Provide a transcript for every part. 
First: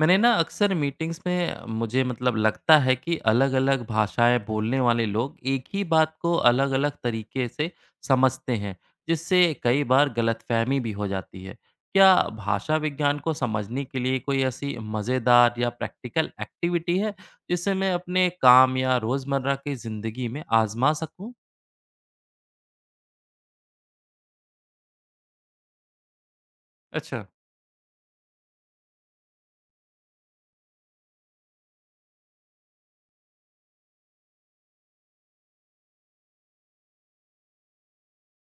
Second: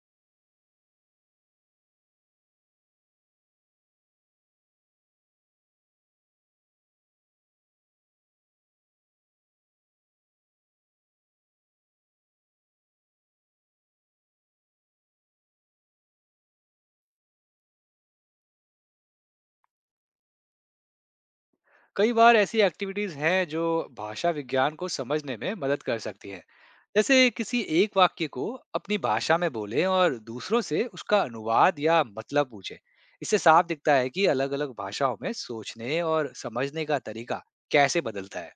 मैंने ना अक्सर मीटिंग्स में मुझे मतलब लगता है कि अलग-अलग भाषाएं बोलने वाले लोग एक ही बात को अलग-अलग तरीके से समझते हैं, जिससे कई बार गलतफहमी भी हो जाती है। क्या भाषा विज्ञान को समझने के लिए कोई ऐसी मज़ेदार या प्रैक्टिकल एक्टिविटी है, जिसे मैं अपने काम या रोज़मर्रा की ज़िंदगी में आज़मा सकूँ? कई बार ऐसी एक्टिविटीज हैं जो भाषा विज्ञान को समझने में मदद कर सकती हैं। अच्छा। जैसे किसी एक वाक्य को अपनी भाषा में बोलें और दूसरों से उसका अनुवाद या मतलब पूछें। इससे साफ दिखता है कि अलग अलग भाषाओं में सोचने और समझने का तरीका कैसे बदलता है।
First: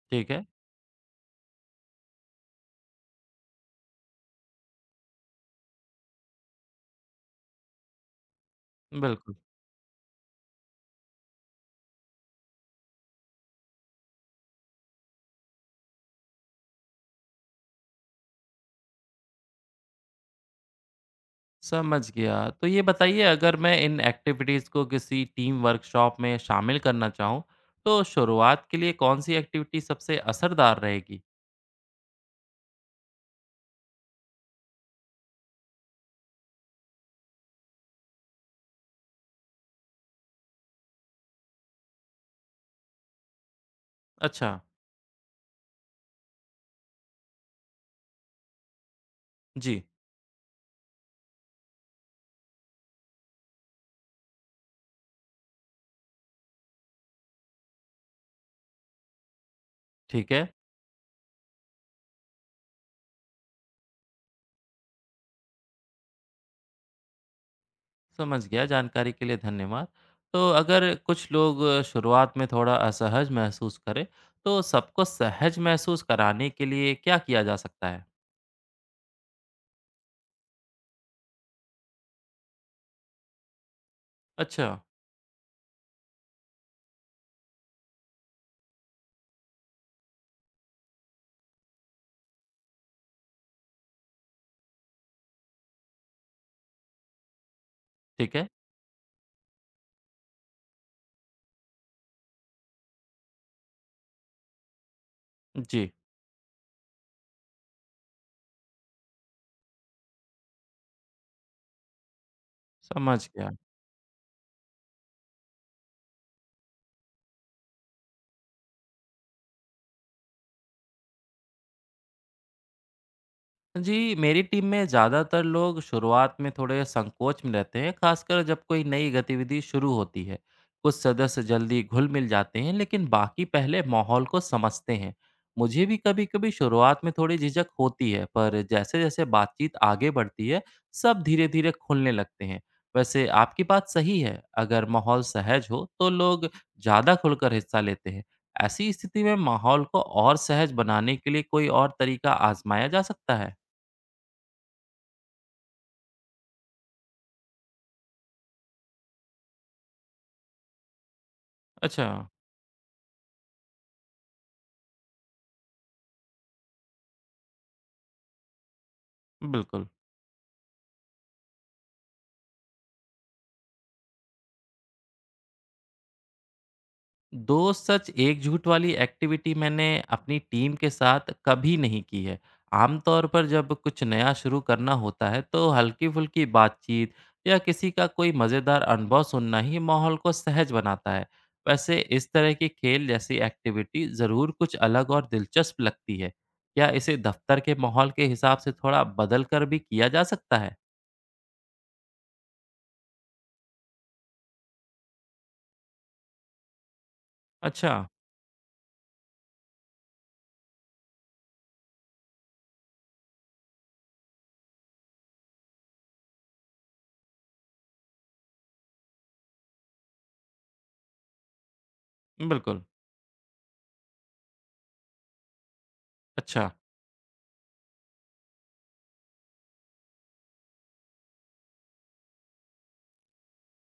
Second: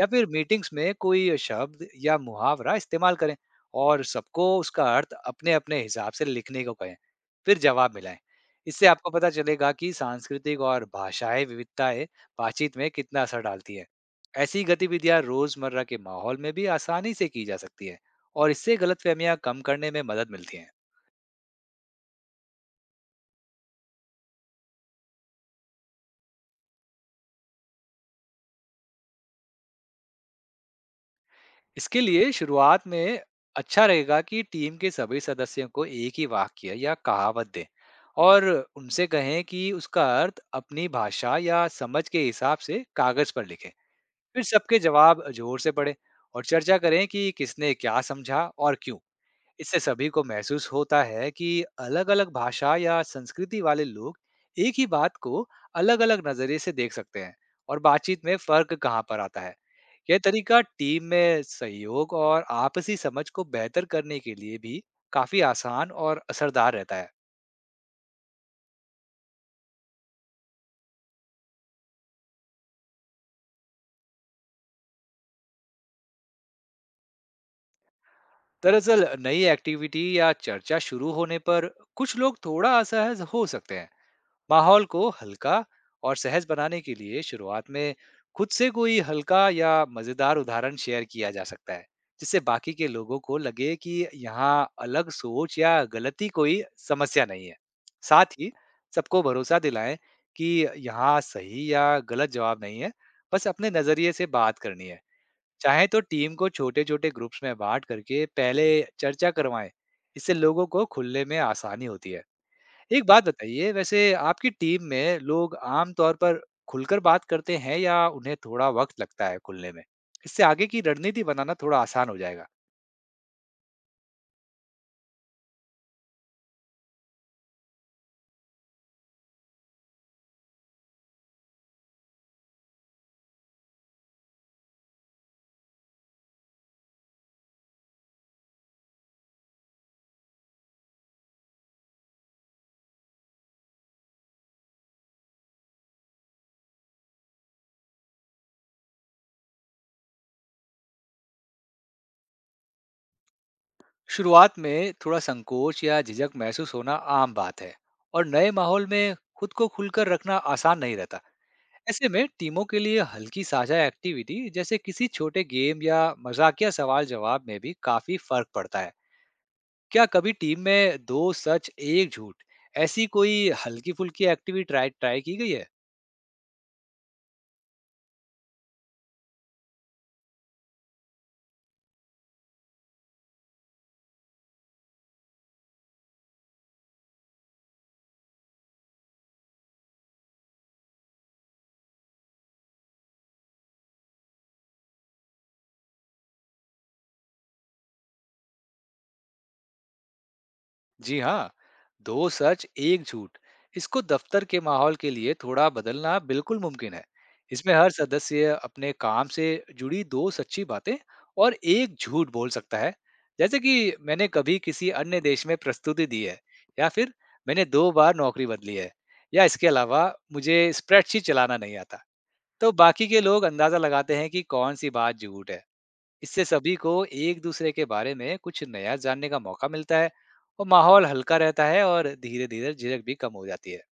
या फिर ठीक है, मीटिंग्स में कोई शब्द या मुहावरा इस्तेमाल करें और सबको उसका अर्थ अपने अपने हिसाब से लिखने को कहें, फिर जवाब मिलाएं। इससे आपको पता बिल्कुल। चलेगा कि सांस्कृतिक और भाषाई विविधताएं बातचीत में कितना असर डालती है। ऐसी गतिविधियां रोजमर्रा के माहौल में भी आसानी से की जा सकती है और इससे गलतफहमियां कम करने में मदद मिलती है। समझ गया। तो ये बताइए अगर मैं इन एक्टिविटीज़ को किसी टीम वर्कशॉप में शामिल करना चाहूँ, तो शुरुआत के लिए कौन-सी एक्टिविटी सबसे असरदार रहेगी? इसके लिए शुरुआत में अच्छा रहेगा कि टीम के सभी सदस्यों को एक ही वाक्य या कहावत दें और उनसे कहें कि उसका अर्थ अपनी भाषा या समझ के हिसाब से कागज पर लिखें। फिर अच्छा, सबके जवाब जोर से पढ़ें और चर्चा करें कि किसने क्या समझा और क्यों। इससे जी, सभी को महसूस होता है कि अलग-अलग भाषा या संस्कृति वाले लोग एक ही बात को अलग-अलग नजरिए से देख सकते हैं और बातचीत में फर्क कहाँ पर आता है। यह ठीक है। तरीका टीम में सहयोग और आपसी समझ को बेहतर करने के लिए भी काफी आसान और असरदार रहता है। समझ गया, जानकारी के लिए धन्यवाद। तो अगर कुछ लोग शुरुआत में थोड़ा असहज महसूस करें, तो सबको सहज महसूस कराने के लिए क्या किया जा सकता है? दरअसल नई एक्टिविटी या चर्चा शुरू होने पर कुछ लोग थोड़ा असहज हो सकते हैं। अच्छा, माहौल को हल्का और सहज बनाने के लिए शुरुआत में खुद से कोई हल्का या मजेदार उदाहरण शेयर किया जा सकता है, जिससे बाकी के लोगों को लगे कि यहाँ अलग सोच या गलती कोई समस्या नहीं है। ठीक साथ है। ही सबको भरोसा दिलाएं कि यहाँ सही या गलत जवाब नहीं है, बस अपने नजरिए से बात करनी है। चाहे जी, तो टीम को छोटे छोटे ग्रुप्स में बांट करके पहले चर्चा करवाएं, इससे लोगों को खुलने में आसानी होती है। एक समझ बात गया। बताइए वैसे, आपकी टीम में लोग आम तौर पर खुलकर बात करते हैं या उन्हें थोड़ा वक्त लगता है खुलने में? इससे आगे की रणनीति बनाना थोड़ा आसान हो जाएगा। जी, मेरी टीम में ज़्यादातर लोग शुरुआत में थोड़े संकोच में रहते हैं, खासकर जब कोई नई गतिविधि शुरू होती है। कुछ सदस्य जल्दी घुल-मिल जाते हैं, लेकिन बाकी पहले माहौल को समझते हैं। मुझे भी कभी-कभी शुरुआत में थोड़ी झिझक होती है, पर जैसे-जैसे बातचीत आगे बढ़ती है, सब धीरे-धीरे खुलने लगते हैं। वैसे आपकी बात सही है, अगर माहौल सहज हो, तो लोग ज़्यादा खुलकर हिस्सा लेते हैं। ऐसी स्थिति में माहौल को और सहज बनाने के लिए कोई और तरीका आज़माया जा सकता है? शुरुआत में थोड़ा संकोच या झिझक महसूस होना आम बात है और नए माहौल में खुद को खुलकर रखना आसान नहीं रहता। अच्छा, ऐसे में टीमों के लिए हल्की साझा एक्टिविटी जैसे किसी छोटे गेम या मजाकिया सवाल जवाब में भी काफी फर्क पड़ता है। बिल्कुल। क्या कभी टीम में दो सच एक झूठ ऐसी कोई हल्की फुल्की एक्टिविटी ट्राई ट्राई की गई है? 2 सच 1 झूठ वाली एक्टिविटी मैंने अपनी टीम के साथ कभी नहीं की है। आमतौर पर जब कुछ नया शुरू करना होता है, तो हल्की-फुल्की बातचीत या किसी का कोई मज़ेदार अनुभव सुनना ही माहौल को सहज बनाता है। वैसे इस तरह के खेल जैसी एक्टिविटी ज़रूर कुछ अलग और दिलचस्प लगती है। क्या इसे दफ़्तर के माहौल के हिसाब से थोड़ा बदल कर भी किया जा सकता है? जी हाँ, दो सच एक झूठ इसको दफ्तर के माहौल के लिए थोड़ा बदलना बिल्कुल मुमकिन है। इसमें हर अच्छा, सदस्य अपने काम से जुड़ी दो सच्ची बातें और एक झूठ बोल सकता है। जैसे कि मैंने कभी किसी अन्य देश में प्रस्तुति दी है, या फिर मैंने दो बार नौकरी बदली है, या इसके अलावा मुझे स्प्रेडशीट चलाना नहीं आता। तो बिल्कुल। बाकी के लोग अंदाजा लगाते हैं कि कौन सी बात झूठ है। इससे अच्छा। सभी को एक दूसरे के बारे में कुछ नया जानने का मौका मिलता है और माहौल हल्का रहता है और धीरे धीरे झिझक भी कम हो जाती है।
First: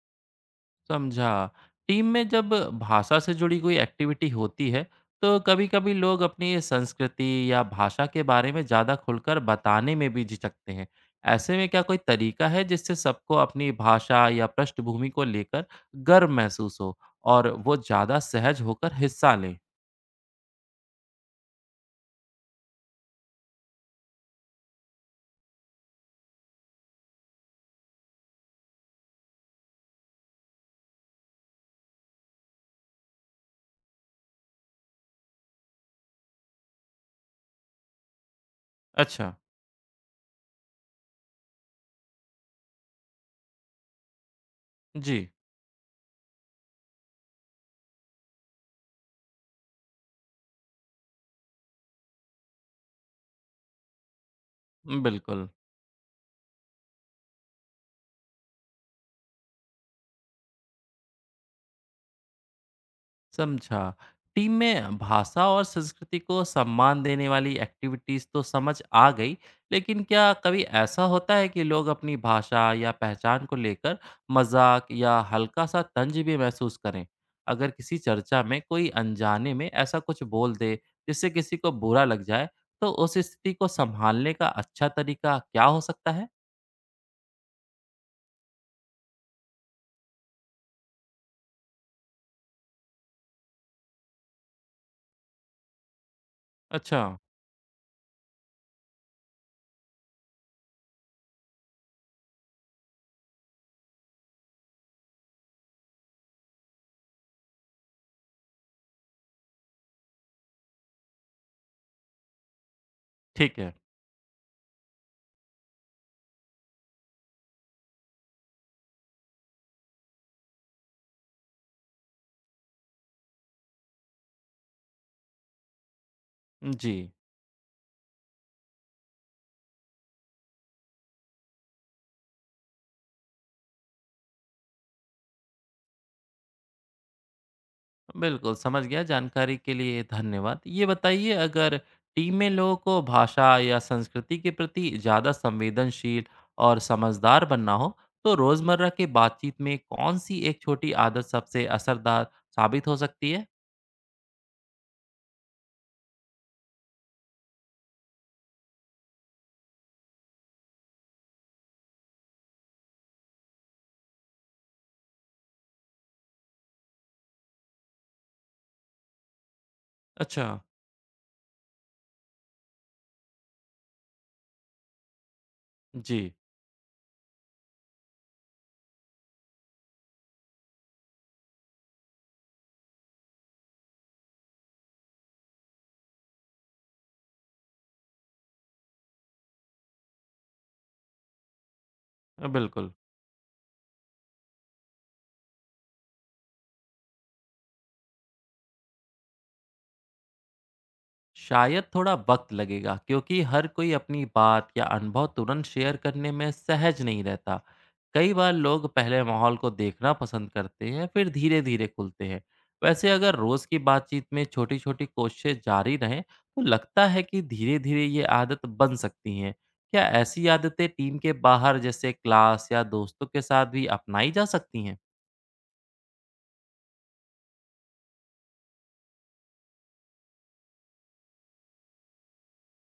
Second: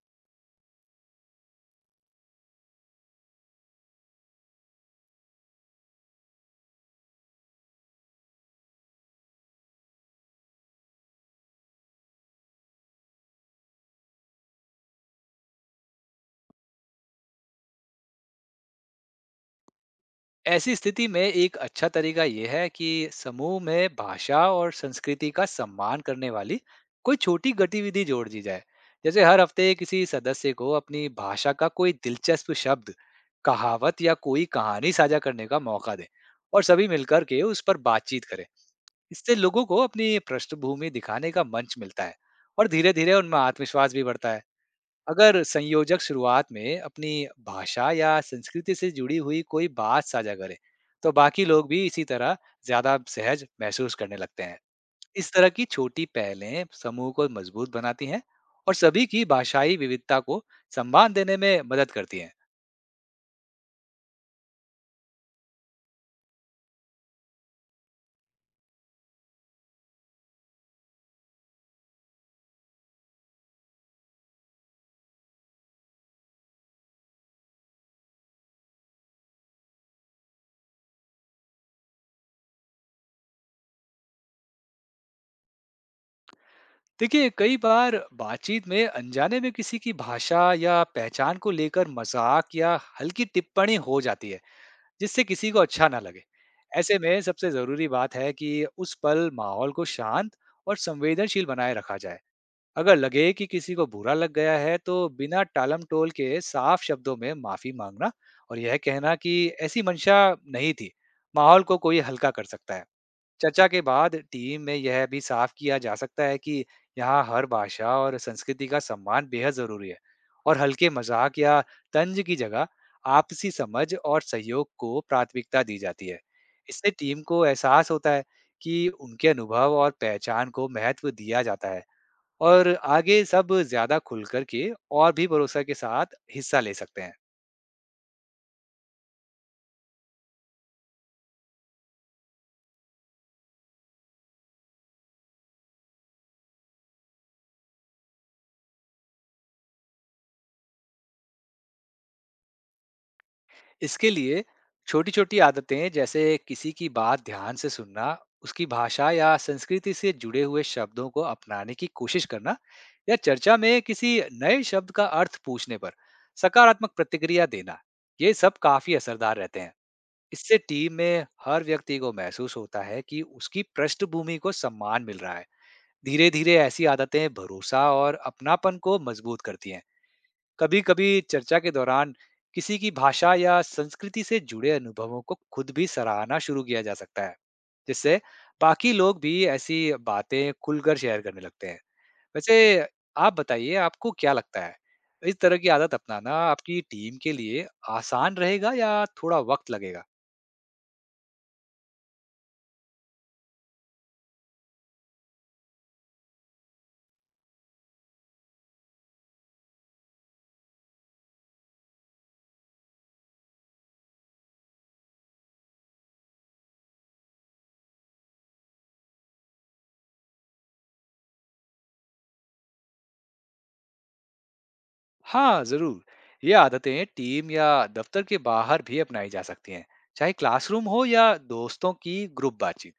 समझा। टीम में जब भाषा से जुड़ी कोई एक्टिविटी होती है, तो कभी-कभी लोग अपनी संस्कृति या भाषा के बारे में ज़्यादा खुलकर बताने में भी झिझकते हैं। ऐसे में क्या कोई तरीका है जिससे सबको अपनी भाषा या पृष्ठभूमि को लेकर गर्व महसूस हो और वो ज़्यादा सहज होकर हिस्सा लें? ऐसी स्थिति में एक अच्छा तरीका यह है कि समूह में भाषा और संस्कृति का सम्मान करने वाली कोई छोटी गतिविधि जोड़ दी जाए। जैसे हर हफ्ते किसी सदस्य को अपनी भाषा का कोई दिलचस्प शब्द, कहावत या कोई कहानी साझा करने का मौका दें और सभी मिलकर के उस पर बातचीत करें। अच्छा, इससे लोगों को अपनी पृष्ठभूमि दिखाने का मंच मिलता है और धीरे धीरे उनमें आत्मविश्वास भी बढ़ता है। जी, अगर संयोजक शुरुआत में अपनी भाषा या संस्कृति से जुड़ी हुई कोई बात साझा करे, तो बाकी लोग भी इसी तरह ज्यादा सहज महसूस करने लगते हैं। इस बिल्कुल। तरह की छोटी पहलें समूह को मजबूत बनाती हैं और सभी की भाषाई विविधता को सम्मान देने में मदद करती हैं। समझा। टीम में भाषा और संस्कृति को सम्मान देने वाली एक्टिविटीज़ तो समझ आ गई, लेकिन क्या कभी ऐसा होता है कि लोग अपनी भाषा या पहचान को लेकर मज़ाक या हल्का-सा तंज भी महसूस करें? अगर किसी चर्चा में कोई अनजाने में ऐसा कुछ बोल दे, जिससे किसी को बुरा लग जाए, तो उस स्थिति को सँभालने का अच्छा तरीका क्या हो सकता है? देखिए, कई बार बातचीत में अनजाने में किसी की भाषा या पहचान को लेकर मजाक या हल्की टिप्पणी हो जाती है, जिससे किसी को अच्छा ना लगे। ऐसे अच्छा, में सबसे जरूरी बात है कि उस पल माहौल को शांत और संवेदनशील बनाए रखा जाए। अगर लगे कि किसी को बुरा लग गया है, तो बिना टालम टोल के साफ शब्दों में माफी मांगना और यह कहना कि ऐसी मंशा नहीं थी, माहौल को कोई हल्का कर सकता है। ठीक चर्चा है। के बाद टीम में यह भी साफ किया जा सकता है कि यहाँ हर भाषा और संस्कृति का सम्मान बेहद जरूरी है और हल्के मजाक या तंज की जगह आपसी समझ और सहयोग को प्राथमिकता दी जाती है। इससे जी। टीम को एहसास होता है कि उनके अनुभव और पहचान को महत्व दिया जाता है और आगे सब ज्यादा खुलकर के और भी भरोसा के साथ हिस्सा ले सकते हैं। बिल्कुल, समझ गया। जानकारी के लिए धन्यवाद। ये बताइए अगर टीम में लोगों को भाषा या संस्कृति के प्रति ज़्यादा संवेदनशील और समझदार बनना हो, तो रोज़मर्रा की बातचीत में कौन-सी एक छोटी आदत सबसे असरदार साबित हो सकती है? इसके लिए छोटी छोटी आदतें जैसे किसी की बात ध्यान से सुनना, उसकी भाषा या संस्कृति से जुड़े हुए शब्दों को अपनाने की कोशिश करना, या चर्चा में किसी नए शब्द का अर्थ पूछने पर सकारात्मक प्रतिक्रिया देना, ये सब काफी असरदार रहते हैं। अच्छा। इससे टीम में हर व्यक्ति को महसूस होता है कि उसकी पृष्ठभूमि को सम्मान मिल रहा है। धीरे जी, धीरे ऐसी आदतें भरोसा और अपनापन को मजबूत करती हैं। कभी-कभी चर्चा के दौरान किसी की भाषा या संस्कृति से जुड़े अनुभवों को खुद भी सराहना शुरू किया जा सकता है, जिससे बाकी लोग भी ऐसी बातें खुलकर शेयर करने लगते हैं। वैसे बिल्कुल। आप बताइए, आपको क्या लगता है, इस तरह की आदत अपनाना आपकी टीम के लिए आसान रहेगा या थोड़ा वक्त लगेगा? शायद थोड़ा वक़्त लगेगा क्योंकि हर कोई अपनी बात या अनुभव तुरंत शेयर करने में सहज नहीं रहता। कई बार लोग पहले माहौल को देखना पसंद करते हैं, फिर धीरे-धीरे खुलते हैं। वैसे अगर रोज़ की बातचीत में छोटी-छोटी कोशिशें जारी रहें, तो लगता है कि धीरे-धीरे ये आदत बन सकती हैं। क्या ऐसी आदतें टीम के बाहर जैसे क्लास या दोस्तों के साथ भी अपनाई जा सकती हैं? हाँ जरूर, ये आदतें टीम या दफ्तर के बाहर भी अपनाई जा सकती हैं। चाहे क्लासरूम हो या दोस्तों की ग्रुप बातचीत,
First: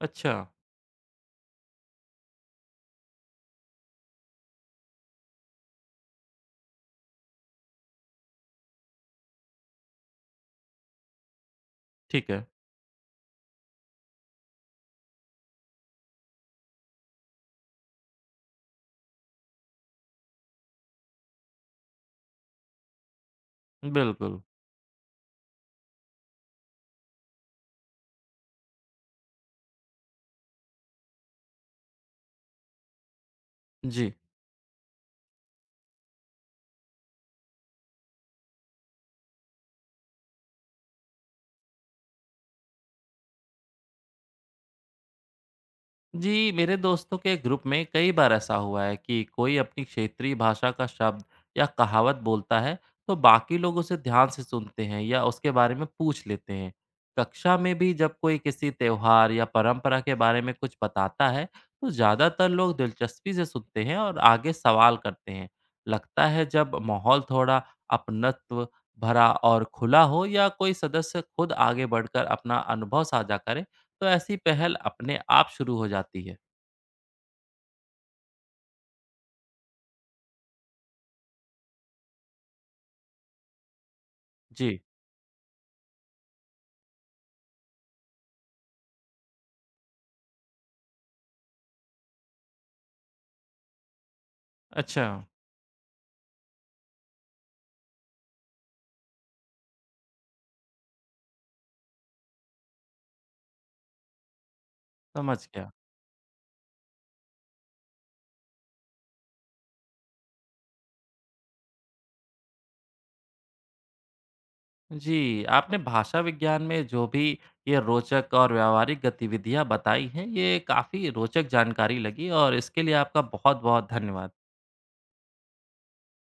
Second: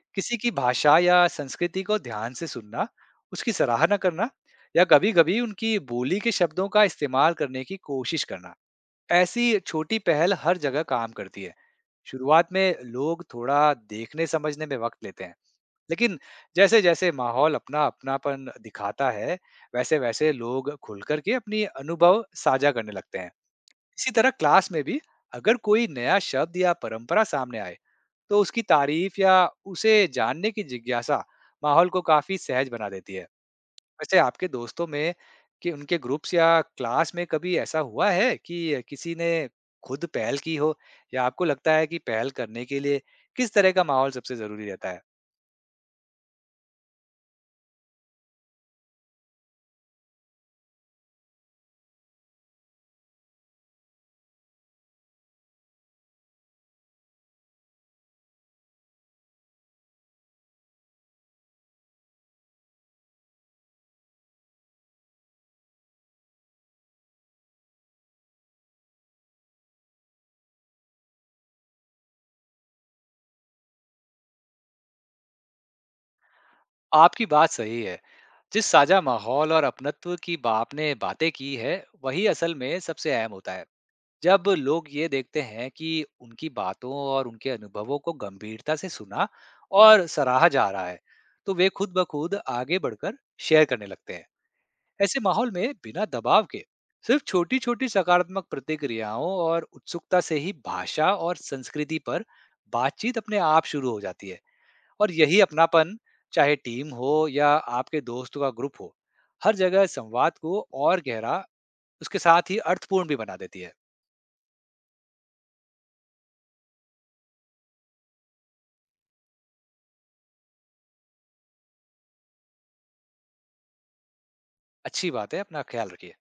अच्छा, किसी की भाषा या संस्कृति को ध्यान से सुनना, उसकी सराहना करना या कभी-कभी उनकी बोली के शब्दों का इस्तेमाल करने की कोशिश करना। ऐसी छोटी पहल हर जगह काम करती है। ठीक है। शुरुआत में लोग थोड़ा देखने समझने में वक्त लेते हैं, लेकिन जैसे-जैसे माहौल अपना अपनापन दिखाता है, वैसे-वैसे लोग खुलकर के अपनी अनुभव साझा करने लगते हैं। इसी तरह बिल्कुल। क्लास में भी अगर कोई नया शब्द या परंपरा सामने आए, तो उसकी तारीफ या उसे जानने की जिज्ञासा माहौल को काफी सहज बना देती है। जी। वैसे आपके दोस्तों में कि उनके ग्रुप्स या क्लास में कभी ऐसा हुआ है कि किसी ने खुद पहल की हो, या आपको लगता है कि पहल करने के लिए किस तरह का माहौल सबसे जरूरी रहता है? जी, मेरे दोस्तों के ग्रुप में कई बार ऐसा हुआ है कि कोई अपनी क्षेत्रीय भाषा का शब्द या कहावत बोलता है, तो बाकी लोग उसे ध्यान से सुनते हैं या उसके बारे में पूछ लेते हैं। कक्षा में भी जब कोई किसी त्योहार या परंपरा के बारे में कुछ बताता है, तो ज़्यादातर लोग दिलचस्पी से सुनते हैं और आगे सवाल करते हैं। लगता है जब माहौल थोड़ा अपनत्व भरा और खुला हो या कोई सदस्य खुद आगे बढ़कर अपना अनुभव साझा करे, तो ऐसी पहल अपने आप शुरू हो जाती है। आपकी बात सही है। जिस साझा माहौल और अपनत्व की आपने बातें की है, वही असल में सबसे अहम होता है। जब जी। लोग ये देखते हैं कि उनकी बातों और उनके अनुभवों को गंभीरता से सुना और सराहा जा रहा है, तो वे खुद ब खुद आगे बढ़कर शेयर करने लगते हैं। अच्छा, ऐसे माहौल में बिना दबाव के सिर्फ छोटी-छोटी सकारात्मक प्रतिक्रियाओं और उत्सुकता से ही भाषा और संस्कृति पर बातचीत अपने आप शुरू हो जाती है। और समझ यही गया। अपनापन, चाहे टीम हो या आपके दोस्तों का ग्रुप हो, हर जगह संवाद को और गहरा उसके साथ ही अर्थपूर्ण भी बना देती है। जी, आपने भाषा विज्ञान में जो भी ये रोचक और व्यावहारिक गतिविधियाँ बताई हैं, ये काफ़ी रोचक जानकारी लगी और इसके लिए आपका बहुत-बहुत धन्यवाद। अच्छी बात है, अपना ख्याल रखिए।